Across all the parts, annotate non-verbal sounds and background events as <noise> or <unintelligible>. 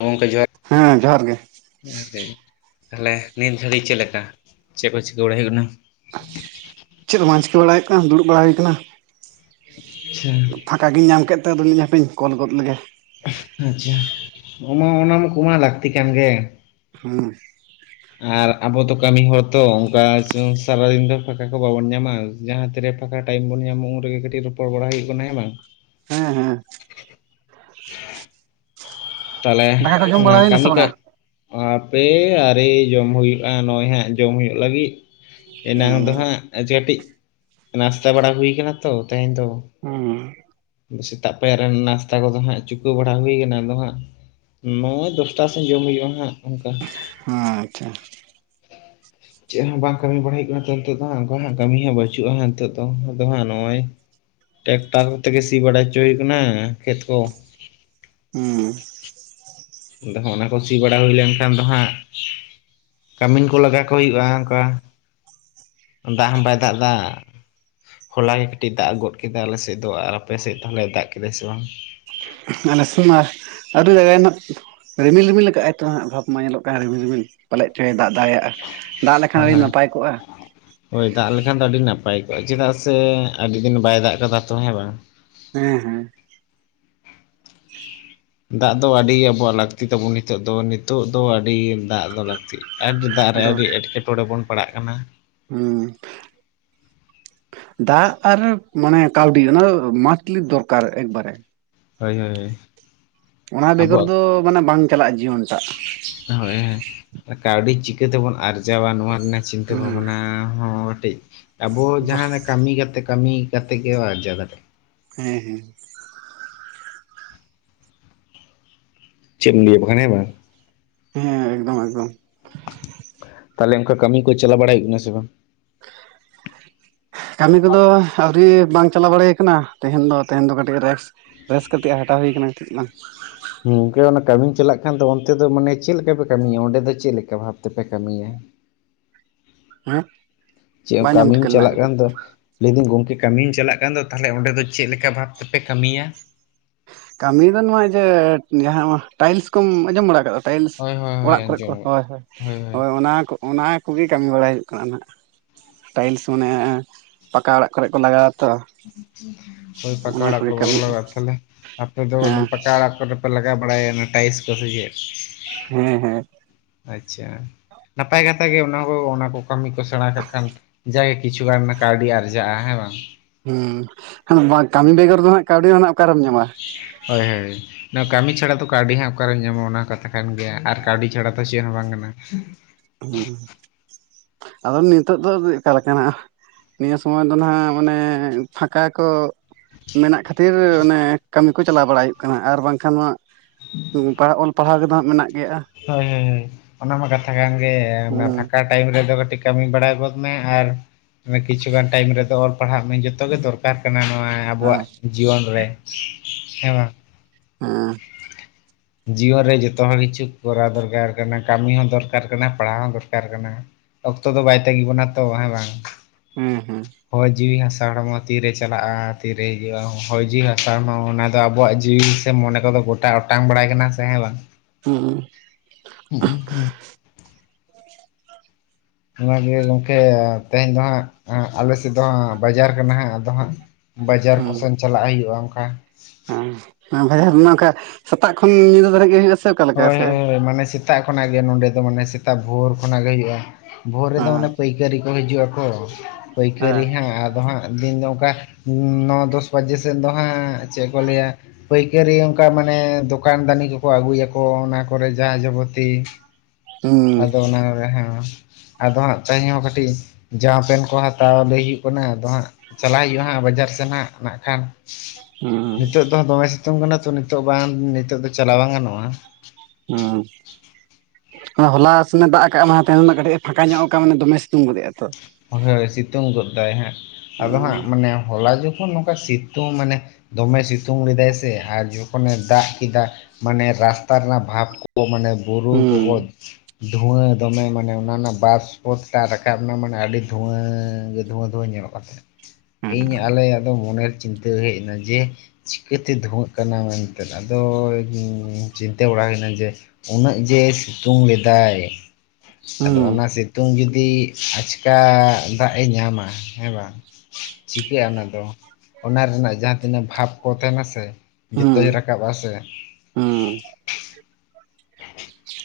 ᱜᱚᱝᱠᱮ ᱡᱚᱦᱟᱨ᱾ ᱦᱮᱸ ᱡᱚᱦᱟᱨ ᱜᱮ᱾ ᱛᱟᱦᱚᱞᱮ ᱱᱤᱛ ᱜᱷᱟᱹᱲᱤᱡ ᱪᱮᱫ ᱞᱮᱠᱟ ᱪᱮᱫ ᱠᱚ ᱪᱤᱠᱟᱹ ᱵᱟᱲᱟᱭ ᱦᱩᱭᱩᱜ ᱠᱟᱱᱟ? ᱪᱮᱫ ᱢᱚᱡᱽ ᱜᱮ ᱵᱟᱲᱟᱭ ᱠᱟᱱᱟ ᱫᱩᱲᱩᱵ ᱵᱟᱲᱟ ᱦᱩᱭᱠᱟᱱᱟ᱾ <unintelligible> ᱯᱷᱟᱸᱠᱟ ᱜᱤᱧ ᱧᱟᱢ ᱠᱮᱫᱛᱮ ᱟᱫᱚ ᱞᱤᱧ ᱦᱟᱯᱮᱧ ᱠᱚᱞ ᱜᱚᱫ ᱞᱮᱜᱮ᱾ ᱦᱮᱸ ᱟᱪᱪᱷᱟ ᱚᱱᱟ ᱚᱱᱟ ᱢᱟ ᱠᱚᱢᱟᱣ ᱞᱟᱹᱠᱛᱤ ᱠᱟᱱ ᱜᱮ᱾ ᱦᱳᱭ ᱟᱨ ᱟᱵᱚ ᱫᱚ ᱠᱟᱹᱢᱤ ᱦᱚᱲ ᱛᱚ ᱚᱱᱠᱟ ᱪᱷᱟᱣ ᱥᱟᱨᱟᱫᱤᱱ ᱫᱚ ᱯᱷᱟᱸᱠᱟ ᱠᱚ ᱵᱟᱵᱚᱱ ᱧᱟᱢᱟ᱾ ᱡᱟᱦᱟᱸ ᱛᱤ ᱨᱮ ᱯᱷᱟᱸᱠᱟ ᱴᱟᱭᱤᱢ ᱵᱚᱱ ᱧᱟᱢᱟ᱾ ᱩᱱ ᱨᱮᱜᱮ ᱠᱟᱹᱴᱤᱡ ᱨᱚᱯᱚᱲ ᱵᱟᱲᱟ ᱦᱩᱭᱩᱜ ᱠᱟᱱᱟ ᱦᱮᱸ ᱵᱟᱝ? ᱦᱮᱸ ᱦᱮᱸ ᱛᱟᱦᱚᱞᱮ ᱫᱟᱠᱟ ᱠᱚ ᱡᱚᱢ ᱚᱱᱟ ᱵᱟᱲᱟ ᱦᱩᱭᱱᱟ ᱥᱮ ᱠᱟᱹᱢᱤ ᱠᱟᱹᱡᱽ ᱵᱟᱝᱟ ᱚ ᱟᱯᱮ ᱟᱨᱤ ᱡᱚᱢ ᱦᱩᱭᱩᱜᱼᱟ, ᱱᱚᱜᱼᱚᱭ ᱦᱟᱸᱜ ᱡᱚᱢ ᱦᱩᱭᱩᱜ ᱞᱟᱹᱜᱤᱜ᱾ ᱮᱱᱟᱝ ᱫᱚ ᱦᱩᱸ ᱦᱟᱸᱜ ᱠᱟᱹᱴᱤᱡ ᱱᱟᱥᱛᱟ ᱵᱟᱲᱟ ᱦᱩᱭ ᱠᱟᱱᱟ ᱛᱚ ᱛᱮᱦᱮᱧ ᱫᱚ᱾ ᱦᱩᱸᱻ ᱥᱮᱛᱟᱜ ᱯᱟᱭᱟᱨ ᱨᱮᱱ ᱱᱟᱥᱛᱟ ᱠᱚᱫᱚ ᱦᱟᱸᱜ ᱪᱩᱠᱟᱹᱣ ᱵᱟᱰᱟ ᱦᱩᱭ ᱠᱟᱱᱟ᱾ ᱟᱫᱚ ᱦᱟᱸᱜ ᱱᱚᱭ ᱫᱚᱥᱴᱟ ᱥᱮᱱ ᱡᱚᱢ ᱦᱩᱭᱩᱜᱼᱟ ᱦᱟᱸᱜ ᱚᱱᱠᱟ᱾ ᱟᱪᱪᱷᱟ ᱪᱮᱜ ᱦᱚᱸ ᱵᱟᱝ ᱠᱟᱹᱢᱤ ᱵᱟᱲᱟᱭ ᱦᱩᱭᱩᱜ ᱠᱟᱱᱟ ᱛᱚ᱾ ᱱᱤᱛᱚᱜ ᱫᱚ ᱦᱟᱸᱜ ᱚᱱᱠᱟ ᱦᱟᱸᱜ ᱠᱟᱹᱢᱤ ᱦᱚᱸ ᱵᱟᱹᱪᱩᱜᱼᱟ ᱱᱤᱛᱚᱜ ᱫᱚ᱾ ᱟᱫᱚ ᱦᱟᱸᱜ ᱱᱚᱜᱼᱚᱭ ᱴᱮᱠᱴᱟᱨ ᱛᱮᱜᱮ ᱥᱤ ᱵᱟᱲᱟᱭ ᱪᱚ ᱦᱩᱭ ᱠᱟᱱᱟ ᱠᱷᱮᱛ ᱠᱚ᱾ ᱦᱩᱸ ᱟᱫᱚ ᱚᱱᱟ ᱠᱚ ᱥᱤ ᱵᱟᱲᱟ ᱦᱩᱭ ᱞᱮᱱᱠᱷᱟᱱ ᱫᱚ ᱦᱟᱸᱜ ᱠᱟᱹᱢᱤᱱ ᱠᱚ ᱞᱟᱜᱟ ᱠᱚ ᱦᱩᱭᱩᱜᱼᱟ, ᱚᱱᱠᱟ ᱫᱟᱜ ᱦᱚᱸ ᱵᱟᱭ ᱫᱟᱜ ᱫᱟ᱾ ᱦᱚᱞᱟ ᱜᱮ ᱠᱟᱹᱴᱤᱡ ᱫᱟᱜ ᱜᱚᱫ ᱠᱮᱫᱟ ᱟᱞᱮ ᱥᱮᱫ ᱫᱚ ᱟᱨ ᱟᱯᱮ ᱥᱮᱫ ᱫᱚ ᱦᱚᱞᱟ ᱫᱟᱜ ᱠᱮᱫᱟ ᱥᱮ ᱵᱟᱝ? ᱟᱞᱮ ᱥᱮᱢᱟ ᱟᱣᱨᱤ ᱫᱟᱜᱟᱭ ᱱᱟᱜ ᱨᱤᱢᱤᱞ ᱨᱤᱢᱤᱞ ᱟᱠᱟᱭ ᱛᱚ ᱦᱟᱸᱜ ᱵᱷᱟᱵᱽ ᱢᱟ ᱧᱮᱞᱚᱜ ᱠᱟᱱ ᱨᱤᱢᱤᱞ ᱨᱤᱢᱤᱞ ᱯᱟᱞᱮᱡ ᱪᱚᱭᱮ ᱫᱟᱜ ᱫᱟᱲᱮᱭᱟᱜᱼᱟ᱾ ᱫᱟᱜ ᱞᱮᱠᱷᱟᱱ ᱟᱹᱰᱤ ᱦᱳᱭ ᱱᱟᱯᱟᱭ ᱠᱚᱜᱼᱟ᱾ ᱦᱳᱭ ᱫᱟᱜ ᱞᱮᱠᱷᱟᱱ ᱫᱚ ᱟᱹᱰᱤ ᱱᱟᱯᱟᱭ ᱠᱚᱜᱼᱟ᱾ ᱪᱮᱫᱟᱜ ᱥᱮ ᱟᱹᱰᱤ ᱫᱤᱱ ᱵᱟᱭ ᱫᱟᱜ ᱠᱟᱫᱟ ᱛᱚ ᱦᱮᱸ ᱵᱟᱝ? ᱦᱮᱸ ᱦᱮᱸ <unintelligible> ᱫᱟᱜ ᱫᱚ ᱟᱹᱰᱤ ᱟᱵᱚᱣᱟᱜ ᱞᱟᱹᱠᱛᱤ ᱛᱟᱵᱚᱱ ᱱᱤᱛᱚᱜ ᱫᱚ ᱱᱤᱛᱚᱜ ᱫᱚ ᱟᱹᱰᱤ ᱫᱟᱜ ᱫᱚ ᱞᱟᱹᱠᱛᱤᱜ᱾ ᱟᱹᱰᱤ ᱫᱟᱜ ᱨᱮ ᱟᱫᱚ ᱟᱹᱰᱤ ᱮᱸᱴᱠᱮᱴᱚᱬᱮ ᱵᱚᱱ ᱯᱟᱲᱟᱜ ᱠᱟᱱᱟ᱾ ᱦᱩᱸ ᱫᱟᱜ ᱟᱨ ᱢᱟᱱᱮ ᱠᱟᱹᱣᱰᱤ ᱚᱱᱟ ᱫᱚ ᱢᱟᱥᱴᱞᱤ ᱫᱚᱨᱠᱟᱨ ᱮᱠᱵᱟᱨᱮ᱾ ᱦᱳᱭ ᱦᱳᱭ ᱦᱳᱭ ᱚᱱᱟ ᱵᱮᱜᱚᱨ ᱟᱵᱚᱣᱟᱜ ᱫᱚ ᱢᱟᱱᱮ ᱵᱟᱝ ᱪᱟᱞᱟᱜᱼᱟ ᱡᱤᱭᱚᱱ ᱴᱟᱜ᱾ ᱦᱳᱭ ᱦᱮᱸ ᱠᱟᱹᱣᱰᱤ ᱪᱤᱠᱟᱹ ᱛᱮᱵᱚᱱ ᱟᱨᱡᱟᱣᱟ ᱱᱚᱣᱟ ᱨᱮᱱᱟᱜ ᱪᱤᱱᱛᱟᱹ ᱦᱩᱸ ᱵᱷᱟᱵᱱᱟ ᱦᱚᱸ ᱠᱟᱴᱤᱡ ᱟᱵᱚ ᱡᱟᱦᱟᱸ ᱞᱮᱠᱟ ᱠᱟᱹᱢᱤ ᱠᱟᱛᱮ ᱠᱟᱹᱢᱤ ᱠᱟᱛᱮ ᱜᱮ ᱟᱨᱡᱟᱣ ᱫᱟᱲᱮᱜ᱾ ᱦᱮᱸ ᱦᱮᱸ ᱪᱮᱜ ᱮᱢ ᱞᱟᱹᱭ ᱟᱠ ᱠᱟᱱᱟ ᱦᱮᱸ ᱵᱟᱝ᱾ ᱦᱮᱸ ᱮᱠᱫᱚᱢ ᱮᱠᱫᱚᱢ ᱛᱟᱞᱦᱮ ᱚᱱᱠᱟ ᱠᱟᱹᱢᱤ ᱠᱚ ᱪᱟᱞᱟᱣ ᱵᱟᱲᱟᱭ ᱦᱩᱭᱩᱜ ᱠᱟᱱᱟ ᱥᱮ ᱵᱟᱝ? ᱠᱟᱹᱢᱤ ᱠᱚᱫᱚ ᱟᱹᱣᱨᱤ ᱵᱟᱝ ᱪᱟᱞᱟᱣ ᱵᱟᱲᱮ ᱦᱩᱭᱩᱜ ᱠᱟᱱᱟ, ᱛᱮᱦᱮᱧ ᱫᱚ ᱛᱮᱦᱮᱧ ᱫᱚ ᱠᱟᱹᱴᱤᱡ ᱨᱮᱥ᱾ ᱨᱮᱥ ᱠᱟᱛᱮᱜ ᱦᱟᱴᱟᱣ ᱦᱩᱭ ᱠᱟᱱᱟ ᱦᱤᱛᱚᱜ ᱫᱚ ᱵᱟᱝ᱾ ᱜᱚᱝᱠᱮ ᱚᱱᱟ ᱠᱟᱹᱢᱤᱢ ᱪᱟᱞᱟᱜ ᱠᱷᱟᱱ ᱫᱚ ᱚᱱᱛᱮ ᱫᱚ ᱢᱟᱱᱮ ᱪᱮᱫ ᱞᱮᱠᱟ ᱯᱮ ᱠᱟᱹᱢᱤᱭᱟ? ᱚᱸᱰᱮ ᱫᱚ ᱪᱮᱫ ᱞᱮᱠᱟ ᱵᱷᱟᱵᱽ ᱛᱮᱯᱮ ᱠᱟᱹᱢᱤᱭᱟ? <unintelligible> ᱪᱮᱫ ᱮᱢ ᱟᱸᱡᱚᱢ ᱠᱟᱹᱢᱤᱢ ᱴᱷᱤᱠᱟᱹ ᱞᱮᱱᱟ ᱪᱟᱞᱟᱜ ᱠᱟᱹᱴᱤᱡ ᱠᱟᱱ ᱫᱚ? ᱞᱟᱹᱭᱫᱟᱹᱧ ᱜᱚᱢᱠᱮ ᱠᱟᱹᱢᱤᱢ ᱪᱟᱞᱟᱜ ᱠᱟᱱ ᱫᱚ ᱛᱟᱦᱚᱞᱮ ᱚᱸᱰᱮ ᱫᱚ ᱪᱮᱫ ᱞᱮᱠᱟ ᱵᱷᱟᱵᱽ ᱛᱮᱯᱮ ᱠᱟᱹᱢᱤᱭᱟ? ᱠᱟᱹᱢᱤ ᱫᱚ ᱱᱚᱭᱟ ᱤᱡᱟᱹ ᱡᱟᱦᱟᱸ ᱴᱟᱭᱤᱞᱥ ᱠᱚᱢ ᱟᱸᱡᱚᱢ ᱵᱟᱲᱟ ᱟᱠᱟᱫᱟ᱾ ᱴᱟᱭᱤᱞᱥ ᱦᱳᱭ ᱦᱳᱭ ᱦᱳᱭ ᱚᱲᱟᱜ ᱠᱚᱨᱮ ᱠᱚ ᱟᱸᱡᱚᱢ ᱦᱳᱭ ᱦᱳᱭ ᱦᱳᱭ ᱚᱱᱟᱠᱚ ᱚᱱᱟ ᱠᱚᱜᱮ ᱠᱟᱹᱢᱤ ᱵᱟᱲᱟᱭ ᱦᱩᱭᱩᱜ ᱠᱟᱱᱟ ᱱᱟᱦᱟᱜ᱾ ᱴᱟᱭᱤᱞᱥ ᱢᱟᱱᱮ ᱯᱟᱠᱟ ᱚᱲᱟᱜ ᱠᱚᱨᱮ ᱠᱚ ᱞᱟᱜᱟᱣᱟ ᱛᱚ᱾ ᱦᱳᱭ ᱯᱟᱠᱟ ᱚᱱᱟ ᱚᱲᱟᱜ ᱠᱚᱜᱮ ᱠᱚᱨᱮ ᱠᱟᱹᱢᱤ ᱞᱟᱜᱟ ᱛᱟᱦᱞᱮ ᱟᱯᱮ ᱫᱚ ᱚᱱᱮ ᱦᱮᱸ ᱯᱟᱠᱟ ᱚᱲᱟᱜ ᱠᱚᱨᱮ ᱠᱚ ᱞᱟᱜᱟ ᱵᱟᱲᱟᱭᱟᱱᱟ ᱴᱟᱭᱤᱞᱥ ᱠᱚ ᱥᱮ ᱪᱮᱜ? ᱦᱮᱸ ᱦᱮᱸ ᱟᱪᱪᱷᱟ ᱱᱟᱯᱟᱭ ᱠᱟᱛᱷᱟ ᱜᱮ ᱚᱱᱟ ᱠᱚ ᱚᱱᱟ ᱠᱚ ᱠᱟᱹᱢᱤ ᱠᱚ ᱥᱮᱬᱟ ᱠᱟᱜ ᱠᱷᱟᱱ ᱡᱟᱜᱮ ᱠᱤᱪᱷᱩᱜᱟᱱ ᱠᱟᱹᱣᱰᱤ ᱟᱨᱡᱟᱜᱼᱟ ᱦᱮᱸ ᱵᱟᱝ ᱦᱮᱸ ᱵᱟᱝ ᱠᱟᱹᱢᱤ ᱵᱮᱜᱚᱨ ᱫᱚ ᱦᱟᱜ ᱠᱟᱹᱣᱰᱤ ᱫᱚ ᱦᱟᱜ ᱚᱠᱟᱨᱮᱢ ᱧᱟᱢᱟ᱾ ᱦᱳᱭ ᱦᱳᱭ ᱱᱚᱣᱟ ᱠᱟᱹᱢᱤ ᱪᱷᱟᱲᱟ ᱫᱚ ᱠᱟᱹᱣᱰᱤ ᱦᱟᱸᱜ ᱚᱠᱟᱨᱮᱢ ᱧᱟᱢᱚᱜᱼᱟ ᱚᱱᱟ ᱠᱟᱛᱷᱟ ᱠᱟᱱ ᱜᱮᱭᱟ ᱟᱨ ᱠᱟᱹᱣᱰᱤ ᱪᱷᱟᱲᱟ ᱫᱚ ᱪᱮᱫ ᱦᱚᱸ ᱵᱟᱝ ᱠᱟᱱᱟ᱾ ᱦᱮᱸ ᱟᱫᱚ ᱱᱤᱛᱚᱜ ᱫᱚᱠᱟ ᱞᱮᱠᱟᱱᱟᱜ ᱱᱤᱭᱟᱹ ᱥᱚᱢᱚᱭ ᱫᱚ ᱱᱟᱦᱟᱜ ᱢᱟᱱᱮ ᱯᱷᱟᱸᱠᱟ ᱠᱚ ᱢᱮᱱᱟᱜ ᱠᱷᱟᱹᱛᱤᱨ ᱚᱱᱮ ᱠᱟᱹᱢᱤ ᱠᱚ ᱪᱟᱞᱟᱣ ᱵᱟᱲᱟᱭ ᱦᱩᱭᱩᱜ ᱠᱟᱱᱟ ᱟᱨ ᱵᱟᱝᱠᱷᱟᱱ ᱢᱟ ᱚᱞ ᱯᱟᱲᱦᱟᱣ ᱨᱮᱫᱚ ᱦᱟᱸᱜ ᱢᱮᱱᱟᱜ ᱜᱮᱭᱟ᱾ ᱦᱳᱭ ᱦᱳᱭ ᱦᱳᱭ ᱚᱱᱟᱢᱟ ᱠᱟᱛᱷᱟ ᱠᱟᱱ ᱜᱮ ᱦᱩᱸ ᱯᱷᱟᱠᱟ ᱴᱟᱭᱤᱢ ᱨᱮᱫᱚ ᱠᱟᱹᱴᱤᱡ ᱠᱟᱹᱢᱤ ᱵᱟᱲᱟᱭ ᱜᱚᱫ ᱢᱮ ᱟᱨ ᱮ ᱠᱤᱪᱷᱩᱜᱟᱱ ᱴᱟᱭᱤᱢ ᱨᱮᱫᱚ ᱚᱞ ᱯᱟᱲᱦᱟᱜ ᱢᱮ ᱡᱚᱛᱚ ᱜᱮ ᱫᱚᱨᱠᱟᱨ ᱠᱟᱱᱟ᱾ ᱱᱚᱣᱟ ᱟᱵᱚᱣᱟᱜ ᱟᱨ ᱡᱤᱭᱚᱱ ᱨᱮ ᱦᱮᱸᱵᱟᱝ ᱦᱩᱸ ᱡᱤᱭᱚᱱ ᱨᱮ ᱡᱚᱛᱚ ᱦᱚᱲ ᱠᱤᱪᱷᱩ ᱠᱚᱨᱟᱣ ᱫᱚᱨᱠᱟᱨ ᱠᱟᱱᱟ ᱠᱟᱹᱢᱤ ᱦᱚᱸ ᱫᱚᱨᱠᱟᱨ ᱫᱚᱨᱠᱟᱨ ᱠᱟᱱᱟ ᱯᱟᱲᱦᱟᱣ ᱦᱚᱸ ᱫᱚᱨᱠᱟᱨ ᱠᱟᱱᱟ ᱚᱠᱛᱚ ᱫᱚ ᱵᱟᱭ ᱛᱟᱹᱜᱤ ᱵᱚᱱᱟ ᱛᱚ ᱦᱮᱸ ᱵᱟᱝ᱾ ᱦᱮᱸ ᱦᱩᱸ ᱦᱚᱭ ᱡᱤᱣᱤ ᱦᱟᱥᱟᱲ ᱦᱚᱲᱢ ᱛᱤᱨᱮ ᱪᱟᱞᱟᱜᱼᱟ ᱛᱤᱨᱮ ᱦᱤᱡᱩᱜᱼᱟ ᱦᱚᱭ ᱡᱤᱣᱤ ᱦᱟᱥᱟᱲ ᱢᱟ ᱚᱱᱟᱫᱚ ᱟᱵᱚᱣᱟᱜ ᱡᱤᱣᱤ ᱥᱮ ᱢᱚᱱᱮ ᱠᱚᱫᱚ ᱜᱚᱴᱟ ᱚᱴᱟᱝ ᱵᱟᱲᱟᱭ ᱠᱟᱱᱟ ᱥᱮ ᱦᱮᱸ ᱵᱟᱝ ᱦᱩᱸ ᱦᱩᱸ ᱦᱩᱸ ᱚᱱᱟᱜᱮ ᱜᱚᱝᱠᱮ ᱛᱮᱦᱮᱧ ᱫᱚ ᱦᱟᱸᱜ ᱟᱞᱮ ᱥᱮᱫ ᱫᱚ ᱦᱟᱸᱜ ᱵᱟᱡᱟᱨ ᱠᱟᱱᱟ ᱦᱟᱸᱜ ᱟᱫᱚ ᱦᱟᱸᱜ ᱵᱟᱡᱟᱨ ᱦᱮᱸ ᱠᱚᱥᱮᱱ ᱪᱟᱞᱟᱜ ᱦᱩᱭᱩᱜᱼᱟ ᱚᱱᱠᱟ ᱦᱮᱸ ᱵᱷᱟᱜ ᱚᱱᱠᱟ ᱥᱮᱛᱟᱜ ᱠᱷᱚᱱ ᱧᱤᱫᱟᱹ ᱫᱷᱟᱨᱤᱡ ᱜᱮ ᱦᱩᱭᱩᱜ ᱦᱳᱭ ᱦᱳᱭ ᱦᱳᱭ ᱢᱟᱱᱮ ᱥᱮᱛᱟᱜ ᱠᱷᱚᱱᱟᱜ ᱜᱮ ᱱᱚᱸᱰᱮ ᱫᱚ ᱢᱟᱱᱮ ᱥᱮᱛᱟᱜ ᱵᱷᱳᱨ ᱠᱷᱚᱱᱟᱜ ᱜᱮ ᱦᱩᱭᱩᱜᱼᱟ᱾ ᱵᱷᱳᱨ ᱨᱮᱫᱚ ᱦᱮᱸ ᱚᱱᱮ ᱯᱟᱹᱭᱠᱟᱹᱨᱤ ᱠᱚ ᱦᱤᱡᱩᱜ ᱟᱠᱚ ᱦᱮᱸ ᱯᱟᱹᱭᱠᱟᱹᱨᱤ ᱦᱟᱸᱜ ᱟᱫᱚ ᱦᱟᱸᱜ ᱫᱤᱱ ᱫᱚ ᱚᱱᱠᱟ ᱱᱚ ᱫᱚᱥ ᱵᱟᱡᱮ ᱥᱮᱫ ᱫᱚ ᱦᱟᱸᱜ ᱪᱮᱫ ᱠᱚ ᱞᱟᱹᱭᱟ ᱯᱟᱹᱭᱠᱟᱹᱨᱤ ᱚᱱᱠᱟ ᱢᱟᱱᱮ ᱫᱚᱠᱟᱱ ᱫᱟᱱᱤ ᱠᱚᱠᱚ ᱟᱹᱜᱩᱭᱟᱠᱚ᱾ ᱠᱚ ᱚᱱᱟ ᱠᱚᱨᱮ ᱡᱟ ᱡᱟᱵᱚᱛᱤ ᱦᱩᱸ ᱟᱫᱚ ᱚᱱᱟ ᱠᱚᱨᱮ ᱦᱮᱸ ᱟᱫᱚ ᱦᱟᱸᱜ ᱛᱮᱦᱮᱧ ᱦᱚᱸ ᱠᱟᱹᱴᱤᱡ ᱡᱟᱢᱟ ᱯᱮᱱ ᱠᱚ ᱦᱟᱛᱟᱣ ᱞᱟᱹᱭ ᱦᱩᱭᱩᱜ ᱠᱟᱱᱟ ᱟᱫᱚ ᱦᱟᱸᱜ᱾ ᱪᱟᱞᱟᱜ ᱦᱩᱭᱩᱜᱼᱟ ᱦᱟᱸᱜ ᱵᱟᱡᱟᱨ ᱥᱮᱫ ᱦᱜ ᱱᱟᱜ ᱠᱷᱟᱱ ᱦᱩᱸ ᱱᱤᱛᱳᱜ ᱫᱚᱦ ᱫᱚᱢᱮ ᱥᱤᱛᱩᱝ ᱠᱟᱱᱟ ᱛᱚ ᱱᱤᱛᱳᱜ ᱵᱟᱝ ᱱᱤᱛᱳᱜ ᱫᱚ ᱪᱟᱞᱟᱣ ᱵᱟᱝ ᱜᱟᱱᱚᱜᱼᱟ᱾ ᱦᱩᱸ ᱦᱚᱞᱟ ᱮ ᱫᱟᱜᱼᱟ ᱠᱟᱜᱼᱟ ᱛᱮᱦᱮᱱ ᱫᱚ ᱠᱟᱹᱴᱤᱡ ᱯᱷᱟᱸ ᱧᱚᱜ ᱠᱟᱜ ᱢᱟᱱ ᱫᱚᱢᱮ ᱥᱤᱛᱩᱝ ᱜᱚᱫᱮᱜᱼᱟ ᱛᱚ᱾ ᱦᱳᱭ ᱥᱤᱛᱩᱝ ᱜᱚᱫᱫᱟᱭ ᱦᱟᱸᱸ ᱟᱫᱚ ᱦᱟᱸᱜ ᱦᱩᱸ ᱢᱟᱱᱮ ᱦᱚᱞᱟ ᱡᱚᱠᱷᱚᱱ ᱱᱚᱝᱠᱟ ᱥᱤᱛᱩᱝ ᱢᱟᱱᱮ ᱫᱚᱢᱮ ᱥᱤᱛᱩᱝ ᱞᱮᱫᱟᱭ ᱥᱮ ᱟᱨ ᱡᱚᱠᱷᱚᱱᱮ ᱫᱟᱜ ᱠᱮᱫᱟ ᱢᱟᱱᱮ ᱨᱟᱥᱛᱟ ᱨᱮᱱᱟᱜ ᱵᱷᱟᱵᱽ ᱠᱚ ᱢᱟᱱᱮ ᱵᱩᱨᱩ ᱠᱚᱠᱚ ᱦᱩᱸ ᱫᱷᱩᱣᱟᱹ ᱫᱚᱢᱮ ᱢᱟᱱᱮ ᱚᱱᱟ ᱨᱮᱱᱟᱜ ᱵᱟᱥ ᱥᱯᱚᱛᱟᱜ ᱨᱟᱠᱟᱵ ᱮᱱᱟ ᱢᱟᱱᱮ ᱟᱹᱰᱤ ᱫᱷᱩᱣ ᱜᱮ ᱫᱷᱩᱣᱟᱹ ᱫᱷᱩᱣᱟᱹ ᱧᱚᱜ ᱠᱟᱛᱮ ᱤᱧ ᱟᱞᱮᱭᱟᱜ ᱫᱚ ᱢᱚᱱᱮᱨ ᱪᱤᱱᱛᱟᱹ ᱦᱮᱡ ᱮᱱᱟ ᱡᱮ ᱪᱤᱠᱟᱹᱛᱮ ᱫᱷᱩᱣᱟᱹᱜ ᱠᱟᱱᱟ ᱢᱮᱱᱛᱮ ᱟᱫᱚᱧ ᱪᱤᱱᱛᱟᱹ ᱵᱟᱲᱟᱦᱳᱭ ᱱᱟ ᱡᱮ ᱩᱱᱟᱹᱜ ᱡᱮ ᱥᱤᱛᱩᱝ ᱞᱮᱫᱟᱭ ᱟᱫᱚ ᱦᱩᱸ ᱚᱱᱟ ᱥᱤᱛᱩᱝ ᱡᱩᱫᱤ ᱟᱪᱠᱟ ᱫᱟᱜ ᱮ ᱧᱟᱢᱟ ᱦᱮᱸ ᱵᱟᱝ, ᱪᱤᱠᱟᱹᱜᱼᱟ ᱚᱱᱟ ᱫᱚ ᱚᱱᱟ ᱨᱮᱱᱟᱜ ᱡᱟᱦᱟᱸᱛᱤᱱᱟᱹᱜ ᱵᱷᱟᱵᱽ ᱠᱚ ᱛᱟᱦᱮᱱᱟ ᱥᱮ ᱡᱚᱛᱚ ᱦᱩᱸ ᱨᱟᱠᱟᱵ <unintelligible> ᱵᱟ ᱥᱮ ᱦᱩᱸ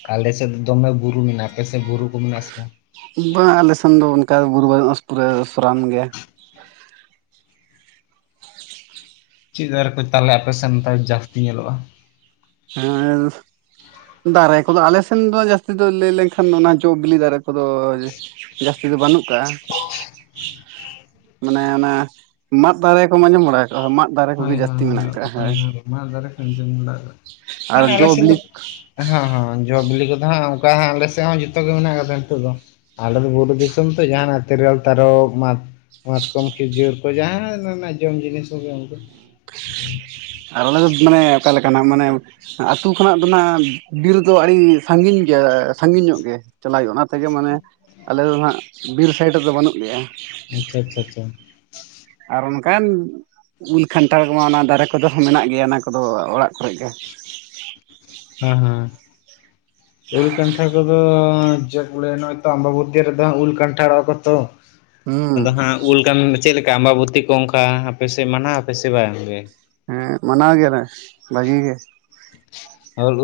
ᱠᱟᱞᱮ ᱥᱮ ᱫᱚᱢᱮ ᱵᱩᱨᱩ ᱢᱤᱫᱤᱱ ᱟᱯᱮ ᱥᱮ ᱵᱩᱨᱩ ᱠᱚ ᱢᱤᱱᱟᱜᱼᱟ ᱥᱮ ᱵᱟᱝ? ᱵᱟᱝ ᱟᱞᱮᱥᱱ ᱫᱚ ᱚᱱᱠᱟ ᱵᱩᱨᱩ ᱵᱟᱥ ᱯᱩᱨᱟᱹ ᱥᱚᱨᱟᱢ ᱜᱮᱭᱟ᱾ ᱪᱮᱫ ᱫᱟᱨᱮ ᱠᱚ ᱛᱟᱦᱚᱞᱮ ᱟᱯᱮᱥᱮᱱ ᱫᱚ ᱡᱟᱹᱥᱛᱤ ᱧᱮᱞᱚᱜᱼᱟ? ᱦᱮᱸ ᱫᱟᱨᱮ ᱠᱚᱫᱚ ᱟᱞᱮ ᱥᱮᱱ ᱫᱚ ᱡᱟᱹᱥᱛᱤ ᱫᱚ ᱞᱟᱹᱭ ᱞᱮᱱᱠᱷᱟᱱ ᱚᱱᱟ ᱡᱚᱜ ᱵᱤᱞᱤ ᱫᱟᱨᱮ ᱠᱚ ᱠᱚᱫᱚ ᱡᱟᱹᱥᱛᱤ ᱫᱚ ᱵᱟᱹᱱᱩᱜ ᱠᱟᱜᱼᱟ᱾ ᱢᱟᱱᱮ ᱚᱱᱟ ᱢᱟᱫ ᱫᱟᱨᱮ ᱠᱚᱢ ᱟᱸᱡᱚᱢ ᱵᱟᱲᱟ ᱠᱟᱜᱼᱟ ᱢᱟᱫ ᱫᱟᱨᱮ ᱠᱚᱜᱮ ᱡᱟᱹᱥᱛᱤ ᱢᱮᱱᱟᱜ ᱠᱟᱜ ᱦᱮᱸ᱾ ᱢᱟᱼᱜ ᱫᱟᱨᱮ ᱠᱷᱟᱱ ᱢᱟ. ᱱᱩᱢ ᱫᱟᱨᱮ ᱟᱨ ᱢᱟᱱᱮ ᱟᱞᱮ ᱡᱚ ᱥᱮᱱ ᱫᱚᱼᱼ ᱵᱤᱞᱤ ᱦᱚᱸ ᱦᱚᱸ ᱡᱚ ᱵᱤᱞᱤ ᱠᱚᱫᱚ ᱦᱟᱸᱜ ᱚᱱᱠᱟᱦᱟᱸ ᱟᱞᱮ ᱥᱮᱫ ᱦᱚᱸ ᱡᱚᱛᱚᱜᱮ ᱢᱮᱱᱟᱜ ᱟᱠᱟᱫᱟ ᱱᱤᱛᱚᱜ ᱫᱚ ᱾ ᱟᱞᱮᱫᱚ ᱵᱩᱨᱩ ᱫᱤᱥᱚᱢ ᱛᱚ ᱡᱟᱦᱟᱱᱟᱜ ᱛᱮᱨᱮᱞ ᱛᱟᱨᱚ ᱢᱟᱼᱼ ᱢᱟᱛᱠᱚᱢ ᱠᱷᱤᱡᱩᱨ ᱠᱚ ᱡᱟᱦᱟᱱᱟ ᱨᱮᱱᱟᱜ ᱡᱚᱢ ᱡᱤᱱᱤᱥ ᱠᱚᱜ ᱩᱱᱠᱩᱼᱼ ᱟᱨ ᱟᱞᱮ ᱫᱚ ᱢᱟᱱᱮ ᱚᱠᱟ ᱞᱮᱠᱟᱱᱟᱜ ᱢᱟᱱᱮᱼᱼ ᱟᱹᱛᱩ ᱠᱷᱚᱱᱟᱜ ᱫᱚᱱᱟᱼᱜ, ᱵᱤᱨ ᱫᱚ ᱟᱹᱰᱤ ᱥᱟᱺᱜᱤᱧ ᱜᱮᱭᱟ ᱥᱟᱺᱜᱤᱧ ᱧᱚᱜ ᱜᱮ ᱪᱟᱞᱟᱣ ᱦᱩᱭᱩᱜᱼᱟ ᱚᱱᱟᱼᱼ ᱛᱮᱜᱮ ᱢᱟᱱᱮ ᱟᱞᱮᱫ ᱫᱚᱱᱟᱦᱟᱜ ᱵᱤᱨ ᱥᱟᱭᱤᱰ ᱨᱮᱫᱚ ᱵᱟᱹᱱᱩᱜ ᱞᱮᱭᱟ ᱾ ᱟᱪᱷᱟ-ᱟᱪᱷᱟ-ᱟᱪᱷᱟ ᱾ ᱟᱨ ᱚᱱᱠᱟᱱ ᱩᱞ ᱠᱷᱟᱱᱴᱟᱲ ᱠᱚᱢᱟ ᱚᱱᱟ ᱫᱟᱨᱮ ᱠᱚᱫᱚ ᱦᱚᱸ ᱢᱮᱱᱟᱜ ᱜᱮᱭᱟ ᱚᱱᱟ ᱠᱚᱫᱚ ᱚᱲᱟᱜ ᱠᱚᱨᱮ ᱜᱮ ᱾ ᱦᱮᱸᱻ ᱦᱮᱸ, ᱩᱞ ᱠᱟᱱᱴᱷᱟᱲ ᱠᱚᱫᱚ ᱪᱮᱫᱼᱼ ᱵᱚᱞᱮ ᱱᱚᱜᱚᱭ ᱛᱚ ᱟᱢᱵᱟᱵᱚᱫᱤᱭᱚ ᱨᱮᱫᱚᱜ ᱩᱞ ᱠᱟᱱᱴᱷᱟᱲᱚᱼ ᱟ ᱠᱚᱛᱚ ᱦᱩᱸ ᱟᱫᱚ ᱦᱟᱸᱜ ᱩᱞ ᱠᱟᱱᱼᱼ ᱪᱮᱫ ᱞᱮᱠᱟ ᱟᱢᱵᱟᱵᱚᱛᱤ ᱠᱚ ᱚᱱᱠᱟ ᱟᱯᱮᱥᱮᱫ ᱢᱟᱱᱟᱣ ᱟᱯᱮ ᱥᱮ ᱵᱟᱝᱜᱮ ᱾ ᱦᱮᱸ ᱢᱟᱱᱟᱣ ᱜᱮᱭᱟᱞᱮ ᱵᱷᱟ. ᱜᱤ ᱜᱮ ᱾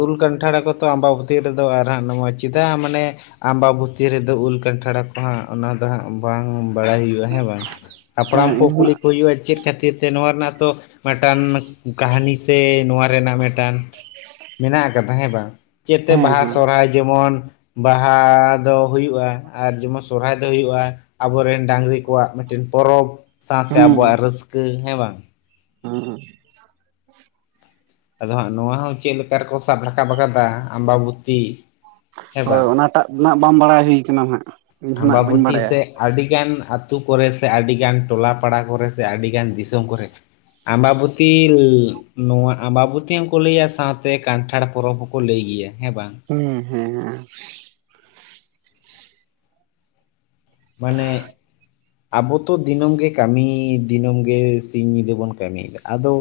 ᱩᱞ ᱠᱟᱱᱴᱷᱟᱲ ᱠᱚᱛᱚ ᱟᱢᱵᱟᱵᱟᱹᱛᱤ ᱨᱮᱫᱚ ᱟᱨ ᱦᱟᱸᱟᱜ ᱱᱚᱜᱚᱭ ᱪᱮᱫᱟᱜ ᱢᱟᱱᱮᱼᱼ ᱟᱢᱵᱟ ᱵᱷᱩᱛᱤ ᱨᱮᱫᱚ ᱩᱞ ᱠᱟᱱᱴᱷᱟᱲ ᱠᱚᱦᱟᱸᱜ ᱚᱱᱟ ᱫᱚᱦᱟᱸᱜ ᱵᱟᱝ ᱾ ᱵᱟᱲᱟᱭ ᱦᱩᱭᱩᱜᱼᱟ ᱦᱮᱸ ᱵᱟᱝ ᱦᱮᱸ ᱦᱟᱯᱲᱟᱢ ᱠᱚ ᱤᱧᱦᱚᱸ ᱠᱩᱞᱤ ᱠᱚ ᱦᱩᱭᱩᱜᱼᱟ ᱪᱮᱫᱼᱼ ᱠᱷᱟᱹᱛᱤᱨ ᱛᱮ ᱱᱚᱣᱟ ᱨᱮᱱᱟᱜ ᱛᱚ ᱢᱤᱫᱴᱟᱝ ᱠᱟᱹᱦᱟᱱᱤ ᱥᱮ ᱱᱚᱣᱟ ᱨᱮᱱᱟᱜ ᱢᱤᱫᱴᱟᱝᱼᱼ <inaudible> ᱢᱮᱱᱟᱜ ᱟᱠᱟᱫᱟ ᱦᱮᱸ ᱵᱟᱝ ᱪᱮᱫ ᱛᱮ ᱦᱮᱸ ᱵᱟᱦᱟ ᱦᱮᱸ ᱥᱚᱦᱨᱟᱭ ᱡᱮᱢᱚᱱᱼᱼ ᱵᱟᱦᱟ ᱫᱚ ᱦᱩᱭᱩᱜᱼᱟ ᱟᱨ ᱡᱮᱢᱚᱱ ᱥᱚᱦᱨᱟᱭ ᱫᱚ ᱦᱩᱭᱩᱜᱼᱟ ᱟᱵᱚᱨᱮᱱ ᱰᱟᱝᱨᱤ ᱠᱚᱣᱟᱜ ᱢᱤᱫᱴᱮᱱ ᱯᱚᱨᱚᱵᱽ ᱥᱟᱶᱛᱮ ᱟᱵᱚᱣᱟᱜ ᱨᱟᱹᱥᱠᱟᱹ ᱦᱮᱸ ᱵᱟᱝ ᱾ ᱦᱩᱸᱻ ᱦᱩᱸ ᱾ ᱟᱫᱚ ᱦᱟᱸᱜ ᱱᱚᱣᱟ ᱦᱚᱸ ᱪᱮᱫ ᱞᱮᱠᱟ ᱨᱮᱠᱚ ᱥᱟᱵ ᱨᱟᱠᱟᱵ ᱟᱠᱟᱫᱟ ᱟᱢᱵᱟᱵᱚᱛᱤ ᱾ ᱦᱳᱭ ᱚᱱᱟᱴᱟᱜ ᱫᱚᱱᱟᱼᱜ ᱵᱟᱝ ᱵᱟᱲᱟᱭ ᱦᱩᱭ ᱠᱟᱱᱟ ᱦᱟᱸᱜ ᱾ ᱟᱢᱵᱟᱵᱩᱛᱤ ᱥᱮᱼᱼ ᱟᱹᱰᱤᱜᱟᱱ ᱟᱹᱛᱩ ᱠᱚᱨᱮ ᱥᱮ ᱟᱹᱰᱤᱜᱟᱱ ᱴᱚᱞᱟ ᱯᱟᱲᱟ ᱠᱚᱨᱮ ᱥᱮ ᱟᱹᱰᱤᱜᱟᱱ ᱫᱤᱥᱚᱢ ᱠᱚᱨᱮ ᱾ ᱟᱢᱵᱟᱵᱩᱛᱤ, ᱱᱚᱣᱟ ᱟᱢᱵᱟᱵᱩᱛᱤ ᱦᱚᱸᱠᱚ ᱞᱟᱹᱭᱟ ᱥᱟᱶᱛᱮ ᱠᱟᱱᱴᱷᱟᱲ ᱯᱚᱨᱚᱵᱽ ᱦᱚᱸ ᱾ ᱠᱚ ᱞᱟᱹᱭ ᱜᱮᱭᱟ ᱦᱮᱸ ᱵᱟᱝ ᱾ ᱦᱮᱸᱻ ᱦᱮᱸ ᱻᱦᱮᱸ ᱾ ᱢᱟᱱᱮᱼᱼ ᱟᱵᱚ ᱛᱚ ᱫᱤᱱᱟᱹᱢ ᱜᱮ ᱠᱟᱹᱢᱤ ᱫᱤᱱᱟᱹᱢ ᱜᱮ ᱥᱤᱧ ᱧᱤᱫᱟᱹ ᱵᱚᱱ ᱠᱟᱹᱢᱤᱭᱮᱫᱟ ᱟᱫᱚᱼᱼ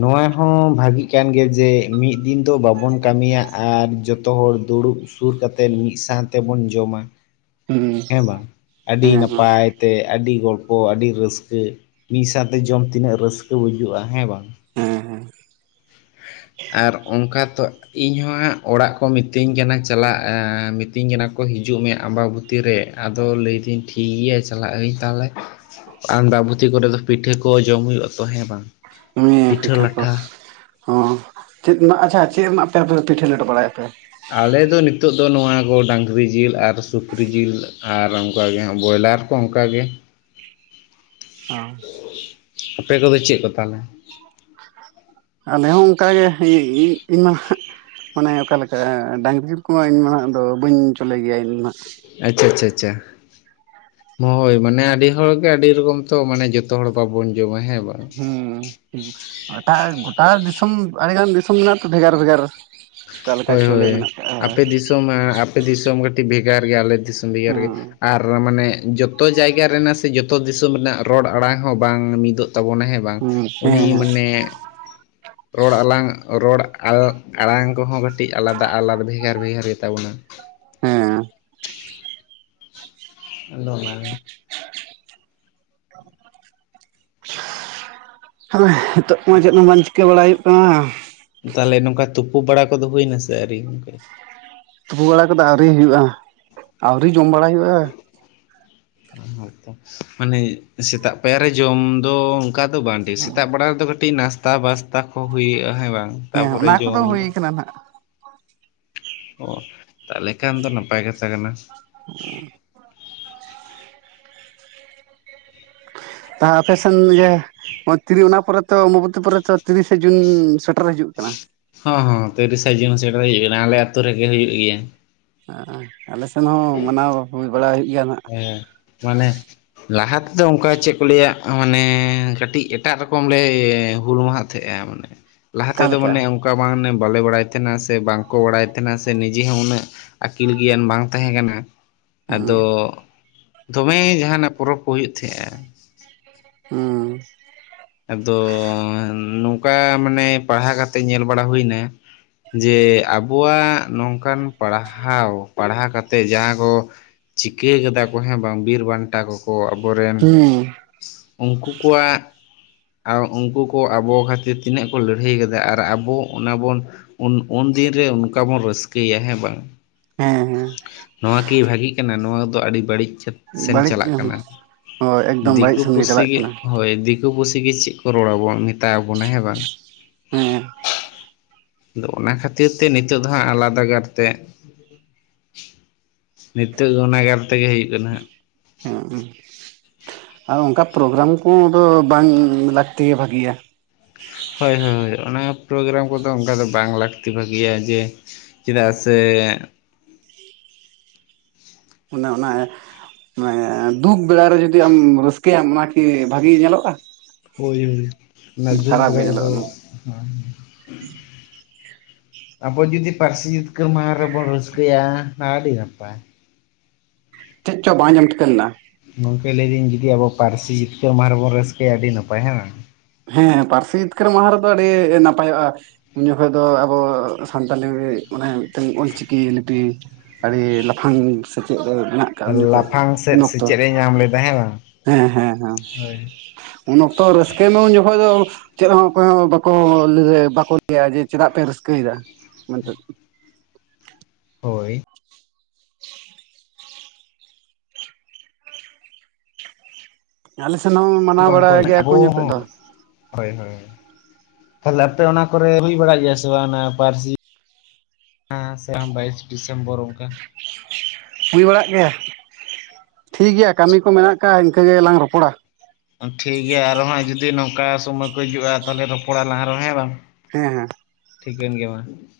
ᱱᱚᱣᱟ ᱦᱚᱸ ᱵᱷᱟᱹᱜᱤᱼᱜ ᱠᱟᱱ ᱜᱮᱭᱟ ᱡᱮ ᱢᱤᱫ ᱫᱤᱱ ᱫᱚ ᱵᱟᱵᱚᱱ ᱠᱟᱹᱢᱤᱭᱟ ᱟᱨ ᱡᱚᱛᱚ ᱦᱚᱲ ᱫᱩᱲᱩᱵᱼᱼ ᱥᱩᱨ ᱠᱟᱛᱮᱫ ᱢᱤᱫ ᱥᱟᱶ ᱛᱮᱵᱚᱱ ᱡᱚᱢᱟᱼᱼ ᱦᱩᱸ ᱦᱮᱸ ᱵᱟᱝ ᱟᱹᱰᱤ ᱦᱮᱸ ᱱᱟᱯᱟᱭ ᱛᱮ ᱟᱹᱰᱤ ᱜᱚᱞᱯᱷᱚᱼᱼ ᱠᱚ ᱟᱹᱰᱤ ᱨᱟᱹᱥᱠᱟᱹ ᱢᱤᱫ ᱥᱟᱶᱛᱮ ᱡᱚᱢ ᱛᱤᱱᱟᱹᱜ ᱨᱟᱹᱥᱠᱟᱹ ᱵᱩᱡᱩᱜᱼᱟ ᱦᱮᱸ ᱵᱟᱝ ᱾ ᱦᱮᱸᱻᱦᱮᱸᱻ ᱾ ᱟᱨ ᱚᱱᱠᱟ ᱛᱚᱼᱼ ᱤᱧ ᱦᱚᱸᱦᱟᱸᱜ ᱚᱲᱟᱜ ᱠᱚ ᱢᱤᱛᱟᱹᱧ ᱠᱟᱱᱟ ᱪᱟᱞᱟᱜ ᱢᱤᱛᱟᱹᱧ ᱠᱟᱱᱟ ᱠᱚ ᱦᱤᱡᱩᱜ ᱢᱮ ᱟᱢᱵᱟᱵᱩᱼᱼ ᱵᱷᱤᱛᱤᱨ ᱨᱮ ᱟᱫᱚ ᱞᱟᱹᱭᱤᱫᱟᱹᱧ ᱴᱷᱤᱠ ᱜᱮᱭᱟ ᱪᱟᱞᱟᱜ ᱟᱹᱧ ᱛᱟᱦᱚᱞᱮᱼᱼ ᱟᱱᱫᱟ ᱵᱷᱩᱛᱤ ᱠᱚᱨᱮ ᱫᱚ ᱯᱤᱴᱷᱟᱹ ᱠᱚ ᱡᱚᱢ ᱦᱩᱭᱩᱜᱼᱟ ᱛᱚ ᱦᱮᱸ ᱵᱟᱝ ᱾ ᱱᱮ ᱯᱤᱴᱷᱟᱹ ᱠᱚᱼᱼ ᱦᱚᱸ ᱪᱮᱫ ᱨᱮᱱᱟᱜ ᱟᱪᱷᱟ ᱪᱮᱫ ᱨᱮᱱᱟᱜ ᱟᱯᱮ ᱯᱤᱴᱷᱟᱹ ᱞᱮᱴ ᱵᱟᱲᱟᱭᱟᱯᱮ? ᱟᱞᱮᱫᱚ ᱱᱤᱛᱚᱜ ᱫᱚ ᱱᱚᱣᱟ ᱠᱚ ᱰᱟᱹᱝᱨᱤ ᱡᱤᱞ ᱟᱨ ᱥᱩᱠᱨᱤ ᱡᱤᱞ ᱟᱨ ᱚᱱᱠᱟᱜᱮ ᱦᱟᱸᱜ ᱵᱚᱭᱞᱟᱨᱼᱼ ᱛᱚ ᱚᱱᱠᱟ ᱜᱮ᱾ ᱚᱸ ᱾ ᱟᱯᱮ ᱠᱚᱫᱚ ᱪᱮᱫ ᱠᱚ ᱛᱟᱞᱮ? ᱟᱞᱮ ᱦᱚᱸ ᱚᱱᱠᱟᱜᱮ ᱤᱼᱤᱧ ᱤᱧᱢᱟ ᱾ ᱢᱟᱱᱮ ᱚᱠᱟᱞᱮᱠᱟ ᱰᱟᱝᱨᱤ ᱡᱤᱞ ᱠᱚᱢᱟ ᱤᱧ ᱢᱟᱦᱟᱼ ᱜ ᱫᱚ ᱵᱟᱹᱧ ᱪᱚᱞᱮ ᱜᱮᱭᱟ ᱤᱧᱫᱚᱱᱟᱼᱜ᱾ ᱟᱪᱷᱟ- ᱟᱪᱷᱟ- ᱟᱪᱷᱟ ᱾ ᱦᱳᱭ ᱢᱟᱱᱮ ᱟᱹᱰᱤ ᱦᱚᱲ ᱜᱮ ᱟᱹᱰᱤ ᱨᱚᱠᱚᱢ ᱛᱚ ᱢᱟᱱᱮ ᱡᱚᱛᱚ ᱦᱚᱲ ᱵᱟᱵᱚᱱ ᱡᱚᱢᱟ ᱦᱮᱸ ᱵᱟᱝ ᱾ ᱦᱩᱸ ᱮᱴᱟ ᱜᱚᱴᱟ ᱫᱤᱥᱚᱢ ᱟᱹᱰᱤ ᱜᱟᱱ ᱫᱤᱥᱚᱢ ᱢᱮᱱᱟᱜᱼᱟ ᱛᱚ ᱵᱷᱮᱜᱟᱨ ᱵᱷᱮᱜᱟᱨ ᱾ ᱚᱠᱟᱞᱮᱠᱟ ᱪᱟᱣᱞᱮ ᱢᱮᱱᱟᱜ ᱠᱟᱜᱼᱟ ᱱᱤᱛᱚᱜ ᱢᱟ ᱟᱯᱮ ᱫᱤᱥᱚᱢ ᱠᱟᱹᱴᱤᱡ ᱵᱷᱮᱜᱟᱨ ᱜᱮᱭᱟ ᱟᱞᱮ ᱫᱤᱥᱚᱢ ᱵᱷᱮᱜᱟᱨ ᱦᱮᱸ ᱜᱮᱭᱟ ᱾ᱟᱨ ᱢᱟᱱᱮ ᱡᱚᱛᱚ ᱡᱟᱭᱜᱟ ᱨᱮᱱᱟᱜ ᱥᱮ ᱡᱚᱛᱚ ᱫᱤᱥᱚᱢ ᱨᱮᱱᱟᱜ ᱨᱚᱲ ᱟᱲᱟᱝ ᱦᱚᱸ ᱵᱟᱝ ᱢᱤᱫᱚᱜ ᱛᱟᱵᱚᱱᱟ ᱦᱮᱸ ᱵᱟᱝ ᱩᱱᱤ ᱢᱟᱱᱮ ᱨᱚᱲ ᱟᱞᱟᱝ ᱨᱚᱲ ᱟᱲᱟᱝ ᱠᱚᱦᱚᱸ ᱠᱟᱹᱴᱤᱡ ᱟᱞᱟᱫᱟ ᱟᱞᱟᱫᱟ ᱵᱷᱮᱜᱟᱨ ᱵᱷᱮᱜᱟᱨ ᱜᱮᱛᱟ ᱵᱚᱱᱟ ᱾ ᱦᱮᱸ ᱟᱫᱚ ᱚᱱᱟᱜᱮ᱾ <unintelligible> ᱦᱮᱸ ᱱᱤᱛᱳᱜ ᱢᱟ ᱪᱮᱫ ᱦᱚᱸ ᱵᱟᱝ ᱪᱤᱠᱟᱹ ᱵᱟᱲᱟᱭ ᱦᱩᱭᱩᱜ ᱠᱟᱱᱟ ᱾ ᱛᱟᱦᱚᱞᱮ ᱱᱚᱝᱠᱟ ᱛᱩᱯᱩ ᱵᱟᱲᱟ ᱠᱚᱫᱚ ᱦᱩᱭᱱᱟᱥᱮ ᱟᱹᱣᱨᱤ? ᱛᱩᱯᱩ ᱵᱟᱲᱟ ᱠᱟᱫᱚ ᱟᱹᱣᱨᱤ ᱦᱩᱭᱩᱜᱼᱟ, ᱟᱹᱣᱨᱤ ᱡᱚᱢ ᱵᱟᱲᱟᱟᱭ ᱦᱩᱭᱩᱜᱼᱟ ᱾ ᱢᱟᱱᱮ ᱥᱮᱛᱟᱜ ᱯᱟᱨ ᱨᱮ ᱡᱚᱢ ᱫᱚ ᱚᱱᱠᱟ ᱫᱚ ᱵᱟᱝ ᱴᱷᱤᱠ ᱥᱮᱛᱟᱜ ᱵᱮᱲᱟ ᱨᱮᱫᱚ ᱠᱟᱹᱴᱤᱡ ᱱᱟᱥᱛᱟ ᱵᱟᱥᱛᱟ ᱠᱚ ᱦᱩᱭᱩᱜᱼᱟ ᱦᱮᱸ ᱵᱟᱝ ᱦᱮᱸ ᱛᱟᱯᱚᱨᱮ ᱚᱱᱟ ᱠᱚᱫᱚ ᱡᱚᱢ ᱫᱚ ᱦᱩᱭ ᱾ ᱠᱟᱱᱟ ᱱᱟᱜ ᱚ ᱛᱟᱦᱚᱞᱮ ᱠᱷᱟᱱ ᱫᱚ ᱱᱟᱯᱟᱭ ᱠᱟᱛᱷᱟ ᱠᱟᱱᱟ ᱾ <unintelligible> ᱛᱟ ᱟᱯᱮᱥᱚᱱ ᱜᱮ ᱚᱱᱟ ᱯᱚᱨᱮ ᱛᱚ ᱟᱢᱵᱚᱛᱤ ᱯᱚᱨᱮ ᱛᱚ ᱛᱤᱨᱤᱥᱮ ᱡᱩᱱ ᱥᱮᱴᱮᱨ ᱦᱤᱡᱩᱜ ᱠᱟᱱᱟ ᱾ ᱦᱚᱸ ᱦᱚᱸᱮ ᱛᱤᱨᱤᱥᱟ ᱡᱩᱱ ᱥᱮᱴ ᱦᱩᱭᱩᱜ ᱠᱟᱱᱟ ᱟᱞᱮ ᱟᱹᱛᱩ ᱨᱮᱜᱮ ᱦᱩᱭᱩᱜ ᱜᱮᱭᱟ ᱾ ᱦᱮ ᱟᱞᱮ ᱥᱮᱱ ᱦᱚᱸ ᱢᱟᱱᱟᱣ ᱦᱩᱭ ᱵᱟᱲᱟ ᱦᱩᱭᱩᱜ ᱜᱮᱭᱟ ᱱᱟᱜ ᱾ ᱦᱮᱸ ᱢᱟᱱᱮ ᱞᱟᱦᱟ ᱛᱮᱫᱚ ᱚᱱᱠᱟ ᱪᱮᱫ ᱠᱚ ᱞᱟᱹᱭᱟ ᱢᱟᱱᱮ ᱠᱟᱹᱴᱤᱡ ᱮᱴᱟᱜ ᱨᱚᱠᱚᱢ ᱞᱮ ᱦᱩᱞ ᱢᱟᱦᱟ ᱛᱟᱦᱮᱸᱜᱼᱟ ᱢᱟᱱᱮ <unintelligible> ᱞᱟᱦᱟ ᱛᱮᱫᱚ ᱢᱟᱱᱮ ᱚᱱᱠᱟ ᱵᱟᱝ ᱵᱟᱞᱮ ᱵᱟᱲᱟᱭ ᱛᱟᱦᱮᱱᱟ ᱥᱮ ᱵᱟᱝᱠᱚ ᱵᱟᱲᱟᱭ ᱛᱟᱦᱮᱱᱟ ᱥᱮ ᱱᱤᱡᱮ ᱦᱚᱸ ᱩᱱᱟᱹᱜ ᱟᱹᱠᱤᱞ ᱜᱮᱭᱟᱱ ᱵᱟᱝ ᱛᱟᱦᱮᱸ ᱠᱟᱱᱟ ᱦᱩᱸ ᱟᱫᱚ ᱫᱚᱢᱮ ᱡᱟᱦᱟᱱᱟᱜ ᱯᱚᱨᱚᱵᱽ ᱠᱚ ᱦᱩᱭᱩᱜ ᱛᱟᱦᱮᱸᱼᱟ ᱾ ᱦᱩᱸ ᱟᱫᱚ ᱱᱚᱝᱠᱟ ᱢᱟᱱᱮ ᱯᱟᱲᱦᱟᱣ ᱠᱟᱛᱮᱫ ᱧᱮᱞ ᱵᱟᱲᱟ ᱦᱩᱭᱱᱟ ᱡᱮ ᱟᱵᱚᱣᱟᱜ ᱱᱚᱝᱠᱟᱱ ᱯᱟᱲᱦᱟᱣ ᱯᱟᱲᱦᱟᱣ ᱠᱟᱛᱮ ᱡᱟᱦᱟᱸ ᱠᱚ ᱪᱤᱠᱟᱹ ᱠᱮᱫᱟ ᱠᱚ ᱦᱮᱸ ᱵᱟᱝ ᱵᱤᱨ ᱵᱟᱱᱴᱟ ᱠᱚ ᱠᱚ ᱟᱵᱚᱨᱮᱱ ᱦᱩᱸ ᱩᱱᱠᱩ ᱠᱚᱣᱟᱜ ᱟᱨ ᱩᱱᱠᱩ ᱠᱚ ᱟᱵᱚ ᱠᱷᱟᱹᱛᱤᱨ ᱛᱤᱱᱟᱹᱜ ᱠᱚ ᱞᱟᱹᱲᱦᱟᱹᱭ ᱠᱟᱫᱟ ᱟᱨ ᱟᱵᱚ ᱚᱱᱟ ᱵᱚᱱ ᱩᱱ ᱩᱱᱫᱤᱱ ᱨᱮ ᱚᱱᱠᱟ ᱵᱚᱱ ᱨᱟᱹᱥᱠᱟᱹᱭᱭᱟ ᱦᱮᱸ ᱵᱟᱝ? ᱦᱮᱸ ᱦᱮᱸ ᱱᱚᱣᱟ ᱠᱤ ᱵᱷᱟᱹᱜᱤ ᱠᱟᱱᱟ ᱱᱚᱣᱟ ᱫᱚ ᱟᱹᱰᱤ ᱵᱟᱹᱲᱤᱡ ᱥᱮᱱ ᱵᱟᱹᱲᱤᱡ ᱪᱟᱞᱟᱜ ᱠᱟᱱᱟ, ᱦᱳᱭ ᱮᱠᱫᱚᱢ ᱵᱟᱹᱲᱤᱡ ᱫᱤᱠᱩ ᱥᱮᱱ ᱪᱟᱞᱟᱜ ᱯᱩᱥᱤᱜ ᱜᱮ ᱠᱟᱱᱟ ᱦᱳᱭ ᱫᱤᱠᱩ ᱫᱤᱠᱩ ᱯᱩᱥᱤ ᱜᱮ ᱪᱮᱫ ᱠᱚ ᱨᱚᱲ ᱟᱵᱚᱱ ᱢᱮᱛᱟᱭ ᱟᱵᱚᱱᱟ ᱦᱮᱸ ᱵᱟᱝ? ᱦᱮᱸ ᱟᱫᱚ ᱚᱱᱟ ᱠᱷᱟᱹᱛᱤᱨ ᱛᱮ ᱱᱤᱛᱚᱜ ᱫᱚ ᱦᱟᱸᱜ ᱟᱞᱟᱫᱟ ᱠᱟᱨᱛᱮ ᱱᱤᱛᱚᱜ ᱫᱚ ᱱᱟᱜᱟᱨ ᱛᱮᱜᱮ ᱦᱩᱭᱩᱜ ᱦᱟᱸᱜ ᱾ ᱦᱮᱸ ᱟᱨ ᱚᱱᱠᱟ ᱯᱨᱳᱜᱨᱟᱢ ᱠᱚᱫᱚ ᱵᱟᱝ ᱞᱟᱹᱠᱛᱤᱭᱟ ᱵᱷᱟᱜᱤᱭᱟ ᱾ ᱦᱳᱭ ᱦᱳᱭ ᱦᱳᱭ ᱚᱱᱟ ᱯᱨᱳᱜᱨᱟᱢ ᱠᱚᱫᱚ ᱚᱱᱠᱟ ᱫᱚ ᱵᱟᱝ ᱞᱟᱹᱠᱛᱤ ᱵᱷᱟᱹᱜᱤᱭᱟ, ᱡᱮ ᱪᱮᱫᱜ ᱥᱮ ᱚᱱᱮ ᱚᱱᱟ ᱢᱟᱱᱮ ᱫᱩᱠ ᱵᱮᱲᱟᱨᱮ ᱡᱩᱫᱤ ᱟᱢ ᱨᱟᱹᱥᱠᱟᱹᱭᱟᱢ ᱚᱱᱟᱠᱤ ᱵᱷᱟᱜᱤ ᱧᱮᱞᱚᱜᱼᱟ? ᱦᱳᱭ ᱦᱳᱭ ᱚᱱᱟ ᱫᱩᱜ ᱠᱷᱟᱨᱟᱯ ᱜᱮ ᱵᱮᱨᱟ ᱫᱚ ᱧᱮᱞᱚᱜᱼᱟ ᱚᱱᱟ ᱦᱳᱭ <unintelligible> ᱟᱵᱚ ᱡᱩᱫᱤ ᱯᱟᱹᱨᱥᱤ ᱡᱤᱛᱠᱟᱹᱨ ᱢᱟᱦᱟ ᱨᱮᱵᱚᱱ ᱨᱟᱹᱥᱠᱟᱹᱭᱟ ᱚᱱᱟ ᱟᱹᱰᱤ ᱱᱟᱯᱟᱭ ᱾ ᱪᱮᱫ ᱪᱚ ᱵᱟᱝ ᱟᱡᱚᱢ ᱴᱷᱤᱠᱟᱹᱣ ᱞᱮᱱᱟ? ᱜᱚᱢᱠᱮ ᱞᱟᱹᱭᱫᱟᱹᱧ ᱡᱩᱫᱤ ᱟᱵᱚ ᱯᱟᱹᱨᱥᱤ ᱡᱤᱛᱠᱟᱹᱨ ᱢᱟᱦᱟ ᱨᱮᱵᱚᱱ ᱨᱟᱹᱥᱠᱟᱹᱭᱟ ᱟᱹᱰᱤ ᱱᱟᱯᱟᱭ ᱦᱮᱵᱟᱝ? ᱦᱮᱸ ᱯᱟᱹᱨᱥᱤ ᱡᱤᱛᱠᱟᱹᱨ ᱢᱟᱦᱟ ᱨᱮᱫᱚ ᱟᱹᱰᱤ ᱱᱟᱯᱟᱭᱚᱜᱼᱟ ᱩᱱ ᱡᱚᱠᱷᱚᱱ ᱫᱚ ᱟᱵᱚ ᱥᱟᱱᱛᱟᱞᱤ ᱢᱤᱫᱴᱮᱱ ᱚᱞᱪᱤᱠᱤ ᱞᱤᱯᱤ ᱟᱹᱰᱤ ᱞᱟᱯᱷᱟᱝ ᱥᱮᱪᱮᱫ ᱨᱮ ᱢᱮᱱᱟᱜ ᱠᱟ ᱩᱱ ᱡᱚᱠᱷᱡ ᱞᱟᱯᱷᱟᱝ ᱥᱮᱫ ᱩᱱ ᱚᱠᱛᱚ ᱥᱮᱪᱮᱫ ᱮ ᱧᱟᱢ ᱞᱮᱫᱟ ᱦᱮᱸ ᱵᱟᱝ ᱦᱮᱸᱻ ᱦᱮᱸᱻ ᱦᱮᱸᱻ᱾ ᱦᱳᱭ ᱩᱱ ᱚᱠᱛᱚ ᱨᱮ ᱛᱮᱢᱚᱱ ᱡᱚᱠᱷᱚᱡ ᱫᱚ ᱪᱮᱫ ᱦᱚ ᱚᱠᱚᱭ ᱦᱚᱸ ᱵᱟᱠᱚ ᱵᱟᱠᱚ ᱞᱟᱹᱭᱟ ᱡᱮ ᱪᱮᱫᱟᱜ ᱯᱮ ᱨᱟᱹᱥᱠᱟᱹᱭ ᱫᱟ ᱢᱮᱱ ᱛᱮ᱾ ᱦᱳᱭ᱾ ᱟᱞᱮ ᱥᱮᱱ ᱦᱚᱸ ᱢᱟᱱᱟᱣ ᱵᱟᱝᱠᱚ ᱵᱟᱲᱟᱭ ᱜᱮᱭᱟ ᱠᱚ ᱟᱵᱚ ᱩᱱ ᱡᱚᱠᱷᱚᱡ ᱦᱚᱸ ᱫᱚ᱾ ᱦᱳᱭ ᱦᱳᱭ ᱛᱟᱦᱚᱞᱮ ᱟᱯᱮ ᱚᱱᱟ ᱠᱚᱨᱮ ᱦᱩᱭ ᱵᱟᱲᱟᱜ ᱜᱮᱭᱟ ᱥᱮ ᱵᱟᱝ ᱚᱱᱟ ᱯᱟᱹᱨᱥᱤ ᱦᱮᱸ ᱥᱮ ᱟᱢ ᱵᱟᱭᱤᱥ ᱰᱤᱥᱮᱢᱵᱚᱨ ᱚᱱᱠᱟ? ᱦᱳᱭ ᱵᱟᱲᱟᱜ ᱜᱮᱭᱟ᱾ ᱴᱷᱤᱠ ᱜᱮᱭᱟ ᱠᱟᱹᱢᱤ ᱠᱚ ᱢᱮᱱᱟᱜᱼᱠᱟ ᱤᱱᱠᱟᱹ ᱜᱮᱞᱟᱝ ᱨᱚᱯᱚᱲᱟ᱾ ᱴᱷᱤᱠ ᱜᱮᱭᱟ, ᱟᱨᱚ ᱦᱟᱸᱜ ᱡᱩᱫᱤ ᱱᱚᱝᱠᱟ ᱥᱚᱢᱚᱭ ᱠᱚ ᱦᱤᱡᱩᱜᱼᱟ ᱛᱟᱦᱚᱞᱮ ᱨᱚᱯᱚᱲ ᱟᱞᱟᱝ ᱟᱨᱦᱚᱸ ᱦᱮᱸ ᱵᱟᱝ? ᱦᱮᱸᱻ ᱦᱮᱸᱻ᱾ ᱴᱷᱤᱠᱟᱹᱱ ᱜᱮ ᱢᱟ᱾